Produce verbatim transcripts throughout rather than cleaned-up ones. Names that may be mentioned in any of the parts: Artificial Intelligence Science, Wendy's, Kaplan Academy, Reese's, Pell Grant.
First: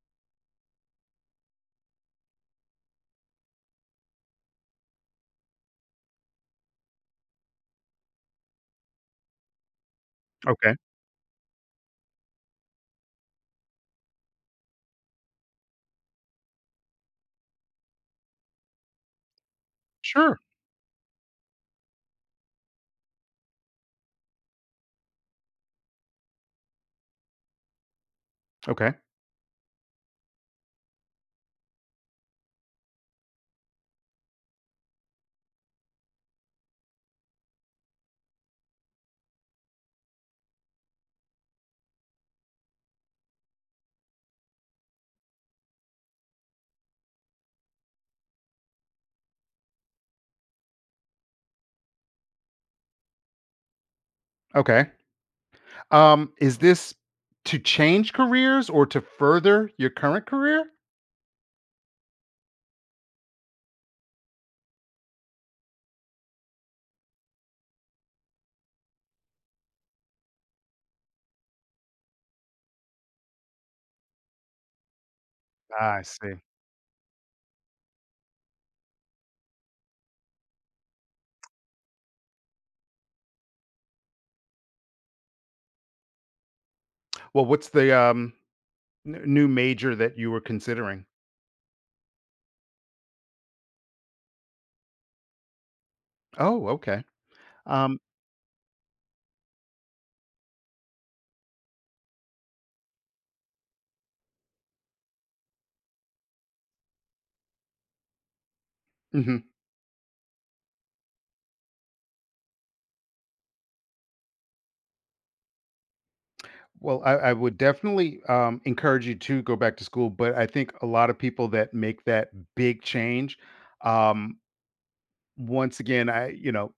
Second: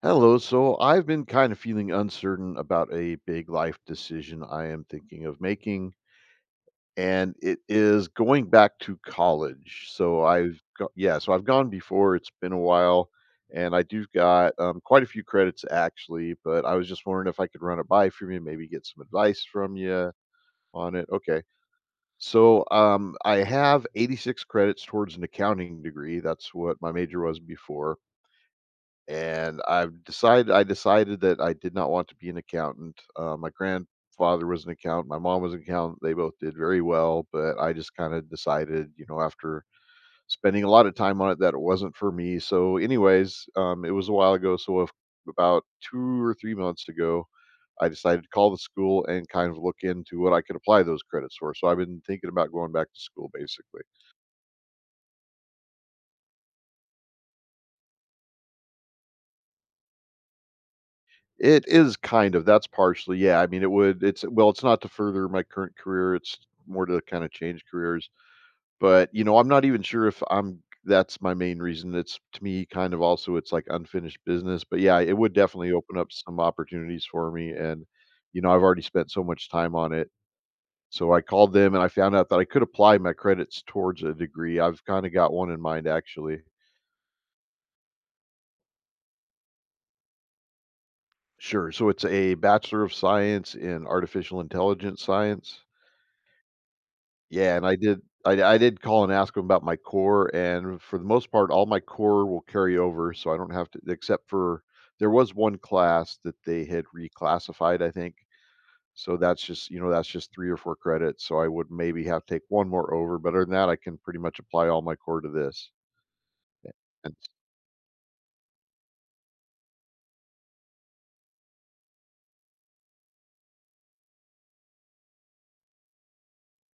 Hello. So I've been kind of feeling uncertain about a big life decision I am thinking of making, and it is going back to college. So I've Okay. got, yeah, so I've gone before. It's been a while, and I do got um, quite a few credits actually. But I was just wondering if I could run it by from you, maybe get some advice from you Sure. on it. Okay. So um, I have eighty-six credits towards an accounting degree. That's what my major was before Okay. and I've decided I decided that I did not want to be an accountant. Uh, my grandfather was an accountant. My mom was an accountant. They both did very well, but I just kind of decided, you know, after spending a lot of time on it, that it wasn't for me. So, anyways, um, it was a while ago. So, if, about two or three months ago, I decided to call the school and kind of look into what I could apply those credits for. So, I've been thinking about going back to school, basically. Okay. Um, is this to change careers or to further your current career? It is kind of, that's partially, yeah, I mean, it would it's well, it's not to further my current career, it's more to kinda change careers, but, you know, I'm not even sure if I'm that's my main reason, it's to me kind of also it's like unfinished business, but yeah, it would definitely Ah, open I up see. some opportunities for me, and, you know, I've already spent so much time on it. So I called them and I found out that I could apply my credits towards a degree. I've kinda got one in mind, actually. Well, what's the um, n- new major that you were considering? Sure, so it's a Bachelor of Science in Artificial Intelligence Science. Oh, okay. Yeah, and I Um, did I I did call and ask them about my core, and for the most part, all my core will carry over, so I don't have to except for there was one class that they had reclassified, I think. So mhm. that's just, you know, that's just three or four credits, so I would maybe have to take one more over, but other than that, I can pretty much apply all my core to this. Yeah, Well, I, and I would definitely um, encourage you to go back to school, but I think a lot of people that make that big change, um, once again, I you know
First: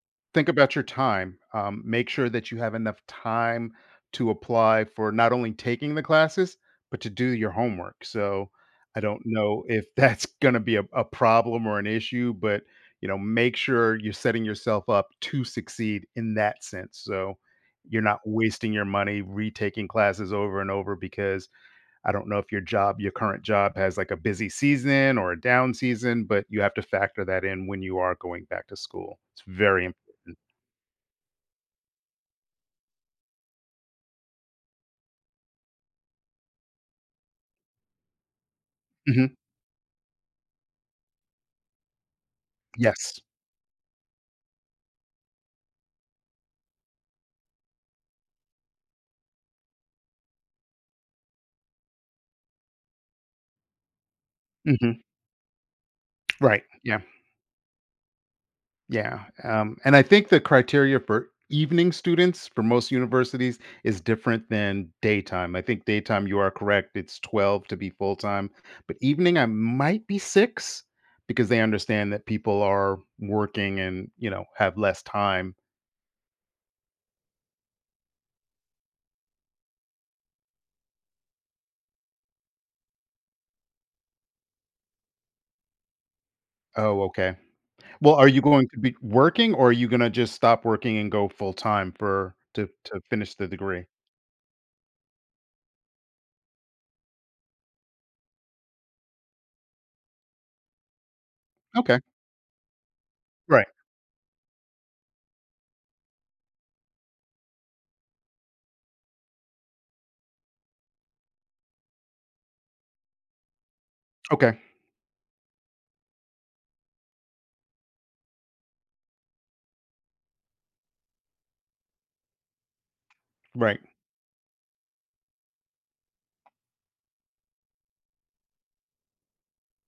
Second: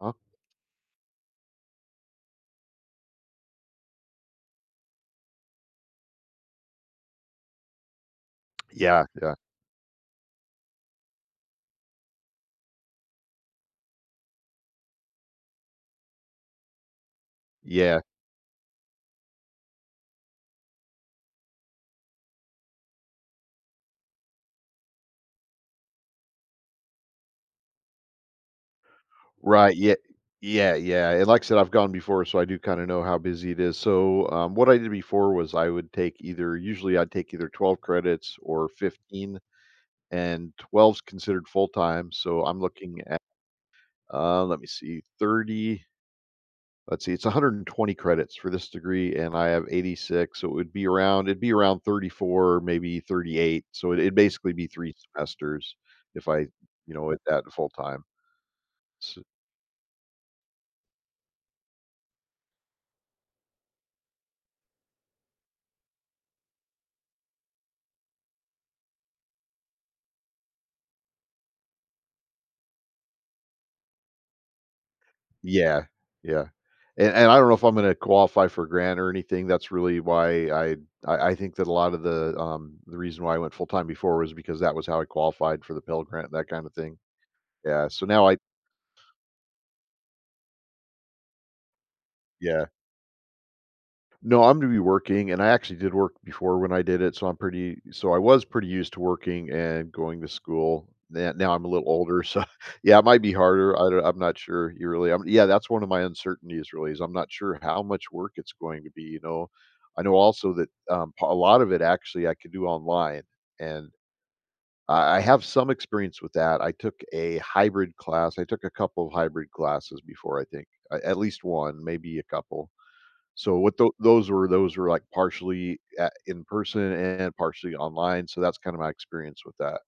huh? think about your time. Um, make sure that you have enough time to apply for not only taking the classes, but to do your homework. So I Yeah, don't yeah. know if that's going to be a, a problem or an issue, but you know, make sure you're setting yourself up to succeed in that sense. So you're Yeah. not wasting your money retaking classes over and over, because I don't know if your job, your current job has like a busy season or a down season, but you have to factor that in when you are going back to school. It's Right, very yeah. important. Yeah, yeah, and like I said, I've gone before, so I do kinda know how busy it is. So, um, what I did before was I would take either usually I'd take either twelve credits or Mhm. fifteen, and twelve's considered full-time, so I'm looking at, Yes. uh, let me see, thirty let's see, it's one hundred twenty credits for this degree, and I have eighty-six, so it would be around it'd be around thirty-four, maybe thirty-eight, so it, it'd basically be three Mhm. semesters if I, Right. you Yeah. know, at that full-time. Yeah. Um, and I think the criteria for evening students for most universities is different than daytime. I think daytime, you are correct. It's twelve to be full time, but evening, I might be six, because they understand that people are working and, you know, have less time. Yeah, yeah, and and I don't know if I'm gonna qualify for a grant or anything, that's really why I I I think that a lot of the, um the reason why I went full-time before was because that was how I qualified for the Pell Grant, that kind of thing. Oh, okay. Yeah, so Well, now are I you going to be working, or are you going to just stop working and go full time for yeah. to, to finish the degree? No, I'm gonna be working, and I actually did work before when I did it, so I'm pretty so I was pretty used to working and going to school. Now now I'm a little Okay. older, so yeah, it might be Right. harder. I don't, I'm not sure you really. I'm, yeah, that's one of my uncertainties. Really, is I'm not sure how much work it's going to be. You know, I know also that um, a lot of it actually I could do online, and Okay. I, I have some experience with that. I took a hybrid class. I took a couple of hybrid classes before. I think I, at least one, maybe a couple so what Right. tho those were those were, like, partially at in person and partially online, so that's kinda my experience with that.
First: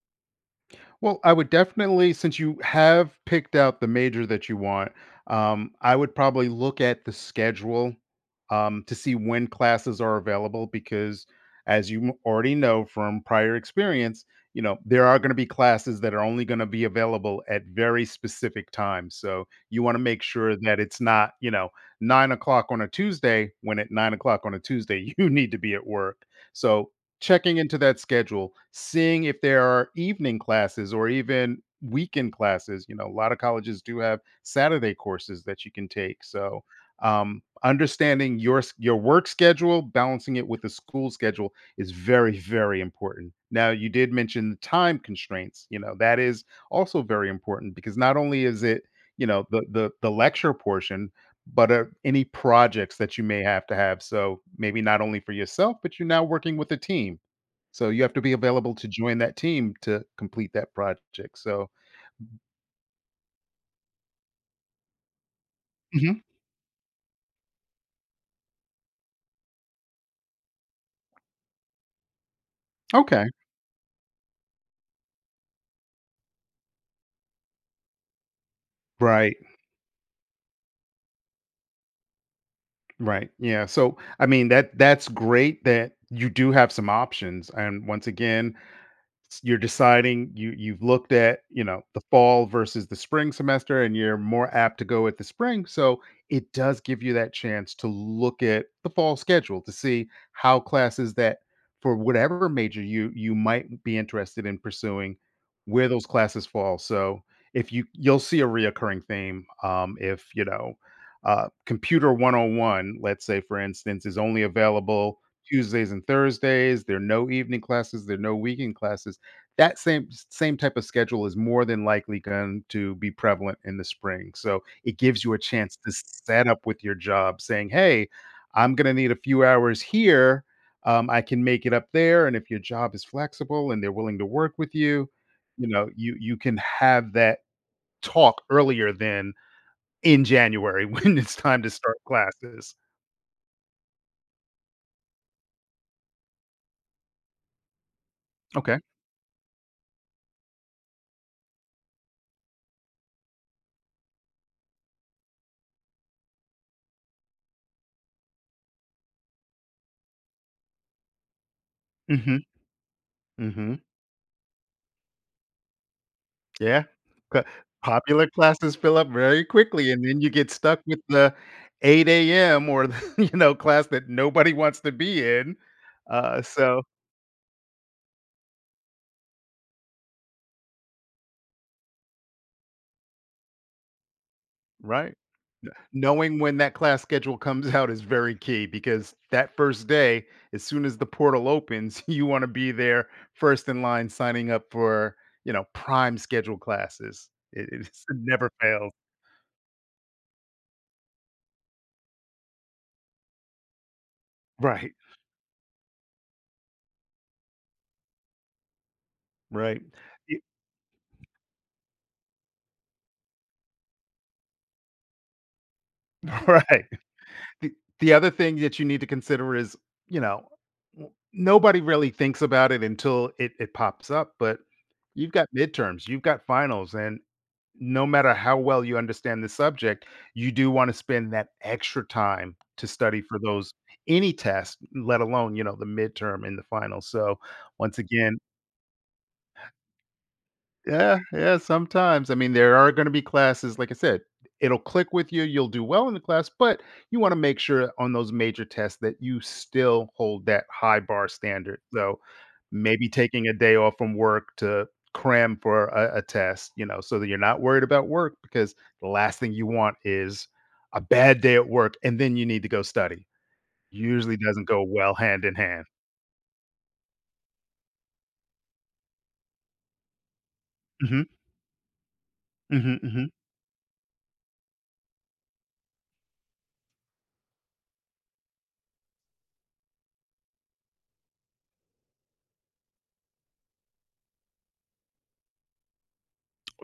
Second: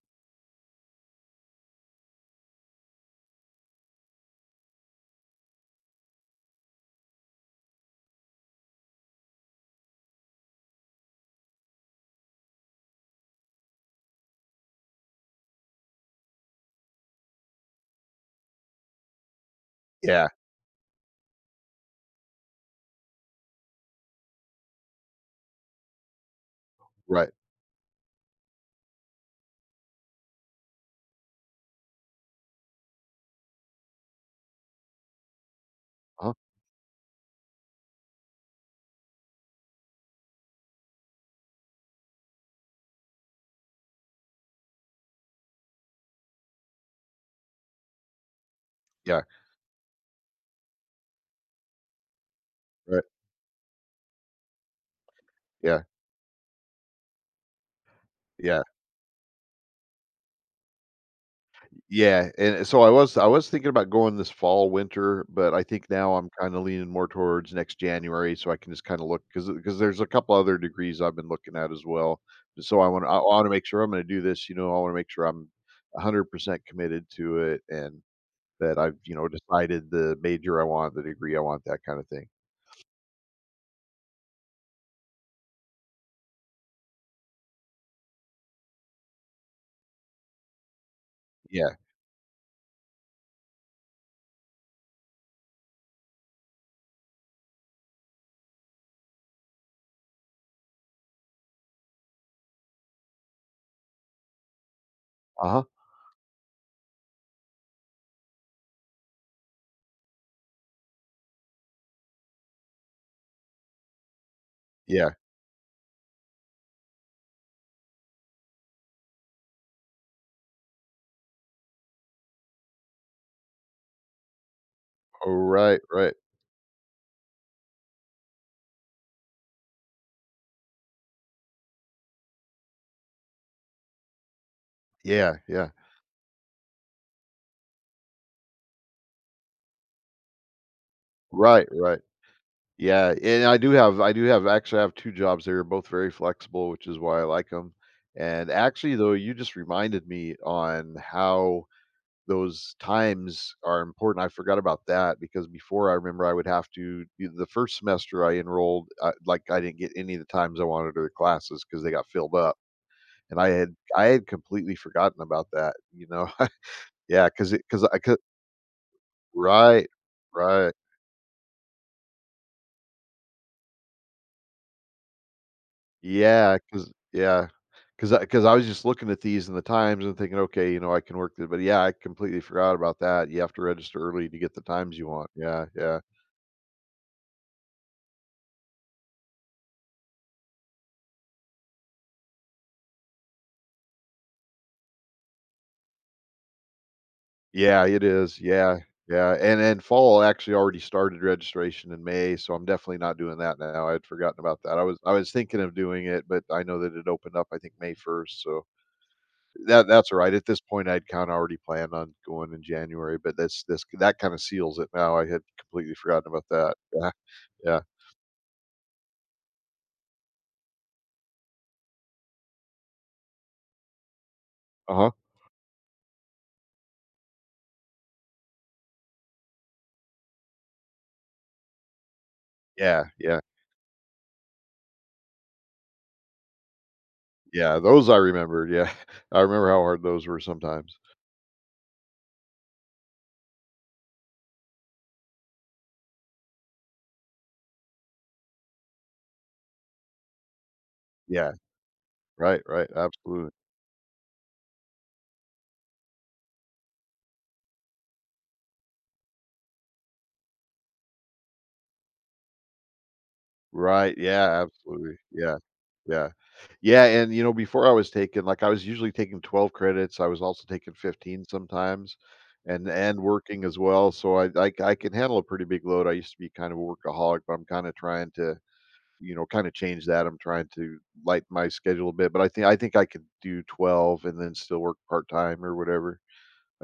Well, I would definitely, since you have picked out the major that you want, um, I would probably look at the schedule um, to see when classes are available, because as you m- already know from prior experience, you know there are going to be classes that are only going to be available at very specific times. So you want to make Yeah, sure that it's not, you know, nine o'clock on a Tuesday, when at nine o'clock on a Tuesday you need to be at work. So right. checking into that schedule, seeing if there are evening classes or even weekend classes. You know, a lot of colleges do have Saturday courses that you can take. Huh. So, um, understanding your s- your work schedule, balancing it with the school schedule, is very, very important. Now, you did mention the time constraints. You know, that is also very important, because not only is it Yeah, you know the the the lecture portion, but uh, any projects right, that you may have to have. So maybe not only for yourself, yeah, but you're now working with a team. So, you have to be yeah, available to join that team to complete that project, so. yeah, and so I was I was thinking about going this fall, winter, but I think now Mhm. I'm kinda leaning more towards next January so I can just kinda look look because because there's a couple other degrees I've been looking at as well. So I want I Okay. wanna make sure I'm gonna do this, you know, I wanna make sure I'm one hundred percent committed to it and that I've, you know, Right, decided the major I want, the degree I want, that kinda thing. right, yeah, so, I mean, that that's great that you do have some options, and once again, you're deciding, you you've looked at you Yeah. know the fall versus the spring semester, and you're more apt to go with the spring, so it does give you that chance to look at the fall schedule to see how classes that for whatever major you you might be interested in pursuing, Uh-huh. where those classes fall. So if you you'll see a reoccurring theme, um if you know uh, computer one oh one, let's say for instance, is only Yeah. available Tuesdays and Thursdays, there are no evening classes, there are no weekend classes. That same same type of schedule is more than likely going to be prevalent in the spring. So it gives Oh, you a chance right, to right. set up with your job, saying, hey, I'm going to need a few hours here. Um, I can make it up there. And if your job is flexible and they're willing to work with you, Yeah, you yeah. know, you you can have that talk earlier than in January when it's time Right, to start right. classes. Yeah, and I do have I do have actually I have two jobs that are both very flexible, which is why I like them. And Okay. actually, though, you just reminded me on how those times are important. I forgot about that because before I remember I would have to the first semester I enrolled, uh, like, I didn't get any of the times I wanted or the classes because they got filled Hmm. up. And I had Hmm. I had completely forgotten about that, you know? Yeah, Yeah, Yeah, c 'cause because I could popular classes fill up very Right, quickly, and then you get right. stuck with the eight a m or the you know, class that nobody wants to be in, uh, Yeah, so. because Yeah, 'cause because I 'cause I was just looking at these in the times and thinking, "Okay, you know, I can work th," but yeah, I completely forgot about that. You have to register early to get the times you Right. want. Yeah, yeah. Knowing when that class schedule comes out is very key, because that first day, as soon as the portal opens, you wanna be there first in line signing up for, you know, prime schedule classes. It it Yeah, it just is. never Yeah, fails. yeah, and and fall actually already started registration in May, so I'm definitely not doing that now. I would forgotten about that. I Right, was I was thinking of doing it, but I know that it opened up, I think, May first, so right. that that's all right. At this point, I'd kinda already planned on going in January, but that's this that kinda seals it now. I had completely forgotten about that. Right. Yeah. The Yeah. the other thing that you need to consider is, you know, w nobody really thinks about it until it it pops up, but Uh-huh. you've got midterms, you've got finals, and no matter how well you understand the subject, you do wanna spend that extra time to Yeah, study for yeah, those, any test, let alone, you know, the midterm and the final. So, yeah. once Those I again, remembered, yeah. I remember how hard those were sometimes. yeah, yeah, sometimes. I mean, there are gonna be classes, like I said, it'll click with you, you'll do well in the class, but you wanna make sure on those major tests that you still hold that high bar Yeah. standard. So, Right, right. maybe taking Absolutely. a day off from work to cram for a, a test, you know, so that you're not worried about work, because the last thing you want is a bad day at work and then you need to go study. Right, Usually yeah, doesn't go well absolutely, hand in yeah, hand. yeah. Yeah, and, you know, before I was taking like, I was usually taking twelve credits, I was also taking Mhm, fifteen sometimes and mhm, and mhm. working as well, so I I I can handle a pretty big load. I used to be kind of a workaholic, but I'm kinda trying to, you know, kinda change that, I'm trying to lighten my schedule a bit, but I think I think I could do twelve and then still work part-time or whatever.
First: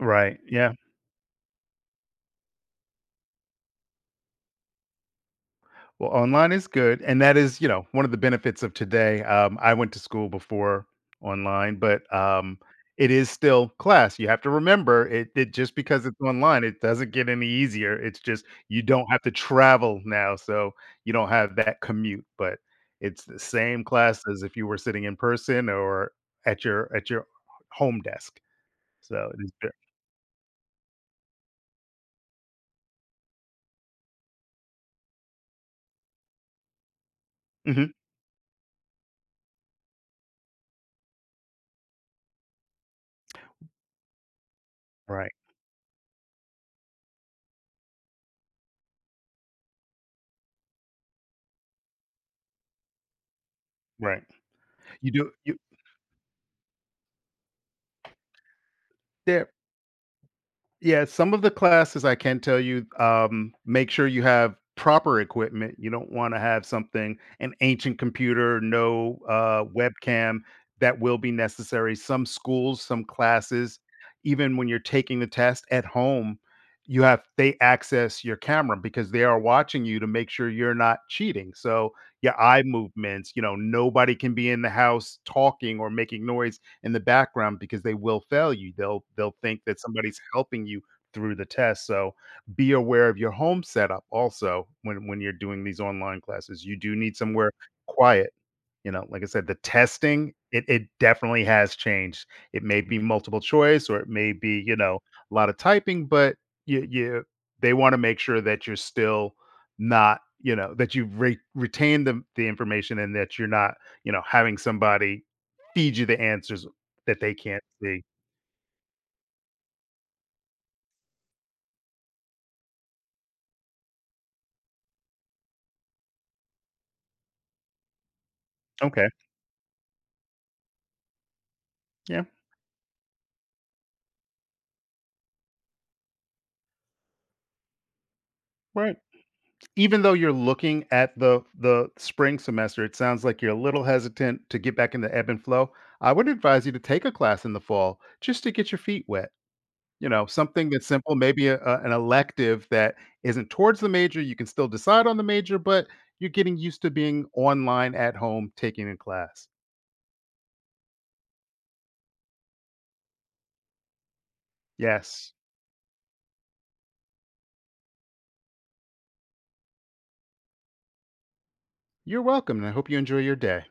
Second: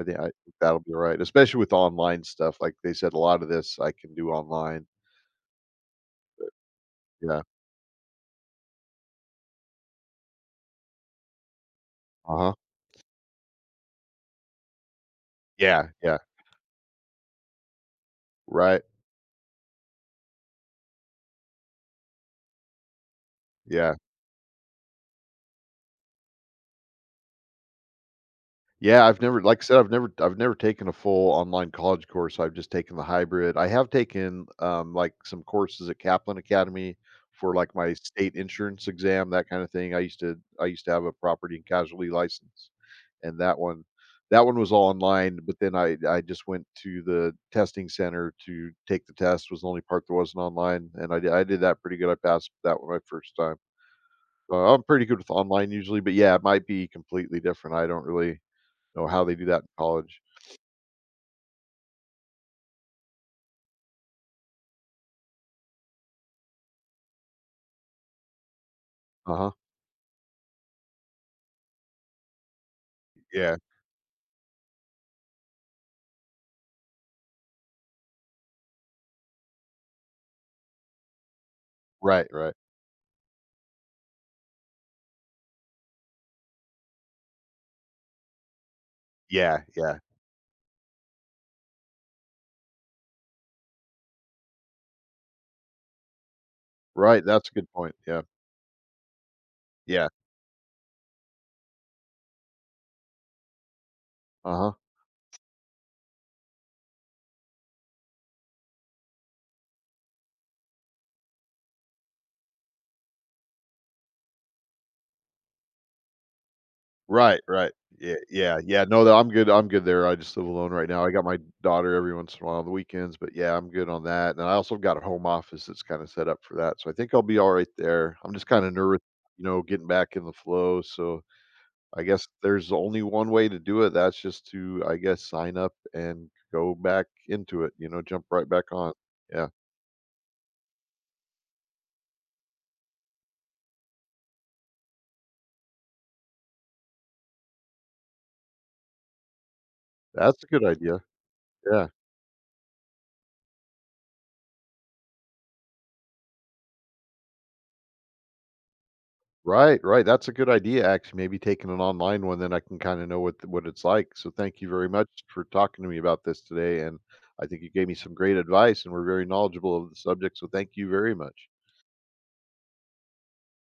I think I think yeah. that'll be alright, especially with online stuff, like they said, a lot of this I can do online. Well, online is good, and that Yeah. is, you know, one of the benefits of today. Um, I went to school before online, but Uh-huh. um, it is still class. You have to remember it, it just Yeah, because yeah, it's online, it doesn't get any easier. It's just you right. don't have to travel now, so you don't have that commute, but it's the same Yeah. class as if you were sitting in person or at your at your home desk. Yeah, I've So never it like I is. said, I've never I've never taken a full online college course. I've just taken the hybrid. I have taken um like some courses at Kaplan Academy for like Mhm. my state insurance exam, that kind of thing. I used to I used to have a property and casualty license and that one that one was all Right, online, but then I I just went to the testing center to take the test was the only part that wasn't online and I did, I did that pretty good. I passed that one my first time. right. So I'm pretty You good with do you online usually, but yeah, it might be completely different. I don't really or how they do there. that in college. Yeah, some of the classes I can tell you, um, make sure you have proper equipment. You don't want to have something, an ancient computer, no Uh-huh. uh, webcam that will be necessary. Some schools, some Yeah. classes, even when you're taking the test at home, you have they access your camera because they are watching you to make sure you're not cheating. So Right, your right. eye movements, you know, nobody can be in the house talking or making noise in the background, because they will fail you. They'll they'll think Yeah, that yeah. somebody's helping you through the test. So be aware of your home setup also when when you're doing these online classes. You do need Right, that's a somewhere good point. Yeah. quiet. You know, like I said, the Yeah. testing, it it definitely has changed. It may be multiple choice or it may be, Uh-huh. you know, a lot of typing, but you you they want to make sure that you're still not, you know, that you re- retain the the information, and that you're not, you know, having somebody feed you the answers that they Right, can't right. see. Yeah, yeah, yeah. No, tha I'm good I'm good there. I just live alone right now. I got my daughter every once in a while on the weekends, but yeah, I'm good on that, and I also got a home office that's kinda set up for that, so I think I'll be alright there. I'm just kinda nervous, Okay. you know, getting back in the flow, so I Yeah. guess there's only one way to do it. That's just to, I guess, sign up and go back into it, you know, jump right back on. Right. Yeah. Even though you're looking at the the spring semester, it sounds like you're a little hesitant to get back in the ebb and flow. I would advise you to take a class in the fall just to get your feet wet. You know, That's a good Something that's idea. simple, maybe a, a- Yeah. an elective that isn't towards the major. You can still decide on the major, but you're getting used to being online at home taking a class. Right, right. That's a good idea, actually. Maybe taking an online one, then I can kind of know what what it's like. So thank you very much Yes, for talking to me about this today, and I think you gave me some great advice, and we're very knowledgeable of the subject. So thank you very much. you're welcome. And I hope you enjoy your day.